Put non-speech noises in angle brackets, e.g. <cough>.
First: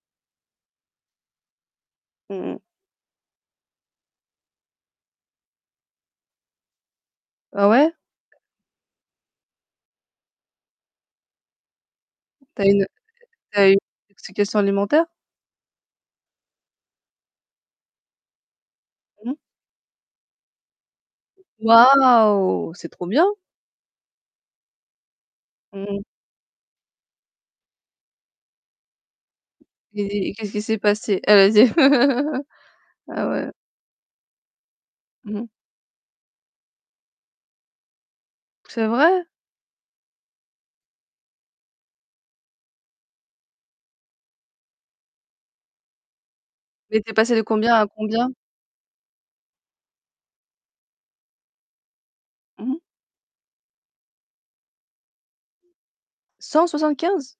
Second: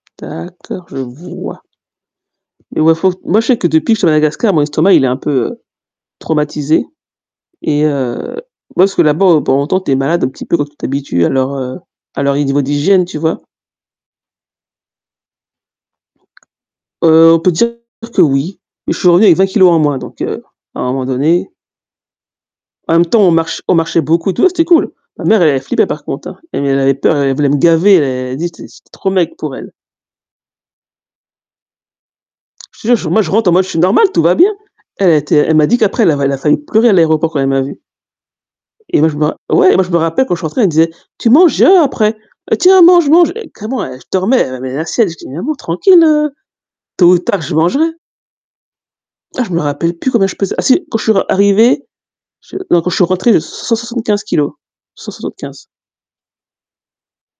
D'accord, je vois. Mmh. Mais moi faut moi je sais que depuis que suis à Madagascar, mon estomac, il est un peu, heu, traumatisé Ah et ouais? heu, moi parce que là-bas, bon, on tombe, tu es malade un petit peu quand tu t'habitues à leur, heu, à leur niveau Tu as une d'hygiène, tu vois? tu as eu une, heu, intoxication alimentaire? Heu, on peut dire que oui, mais je suis revenu Mmh. avec 20 kilos en moins, donc, heu, à un moment donné. Waouh! C'est En même trop temps, bien. on marche on marchait beaucoup donc c'était cool. Ma mère, elle Mmh flippait mh. par contre, hein. Elle heu, elle avait peur, elle voulait me gaver, elle elle a dit j'étais j'étais trop maigre pour elle. Et et qu'est-ce qui s'est passé? Ah vas-y. <laughs> Je te jure moi Ah je rentre ouais. en mode, je suis normale, tout va bien. Elle, elle a été, Mmh. elle m'a dit qu'après elle avait, elle a failli pleurer à l'aéroport quand elle m'a vue C'est Et moi je vrai? me ouais et moi je me rappelle quand je rentrée, elle me disait: «Tu manges après. Tiens mange, mange», carrément, eh je dormais, mais la sieste, je dis: «Maman tranquille, heu, Mais tôt tu es ou passée tard de je combien mangerai». à combien? Ah je me rappelle plus combien je pesais Ah si! Quand je suis re arrivée, je Mmh non mh. quand je suis rentrée 175 kilos. 175?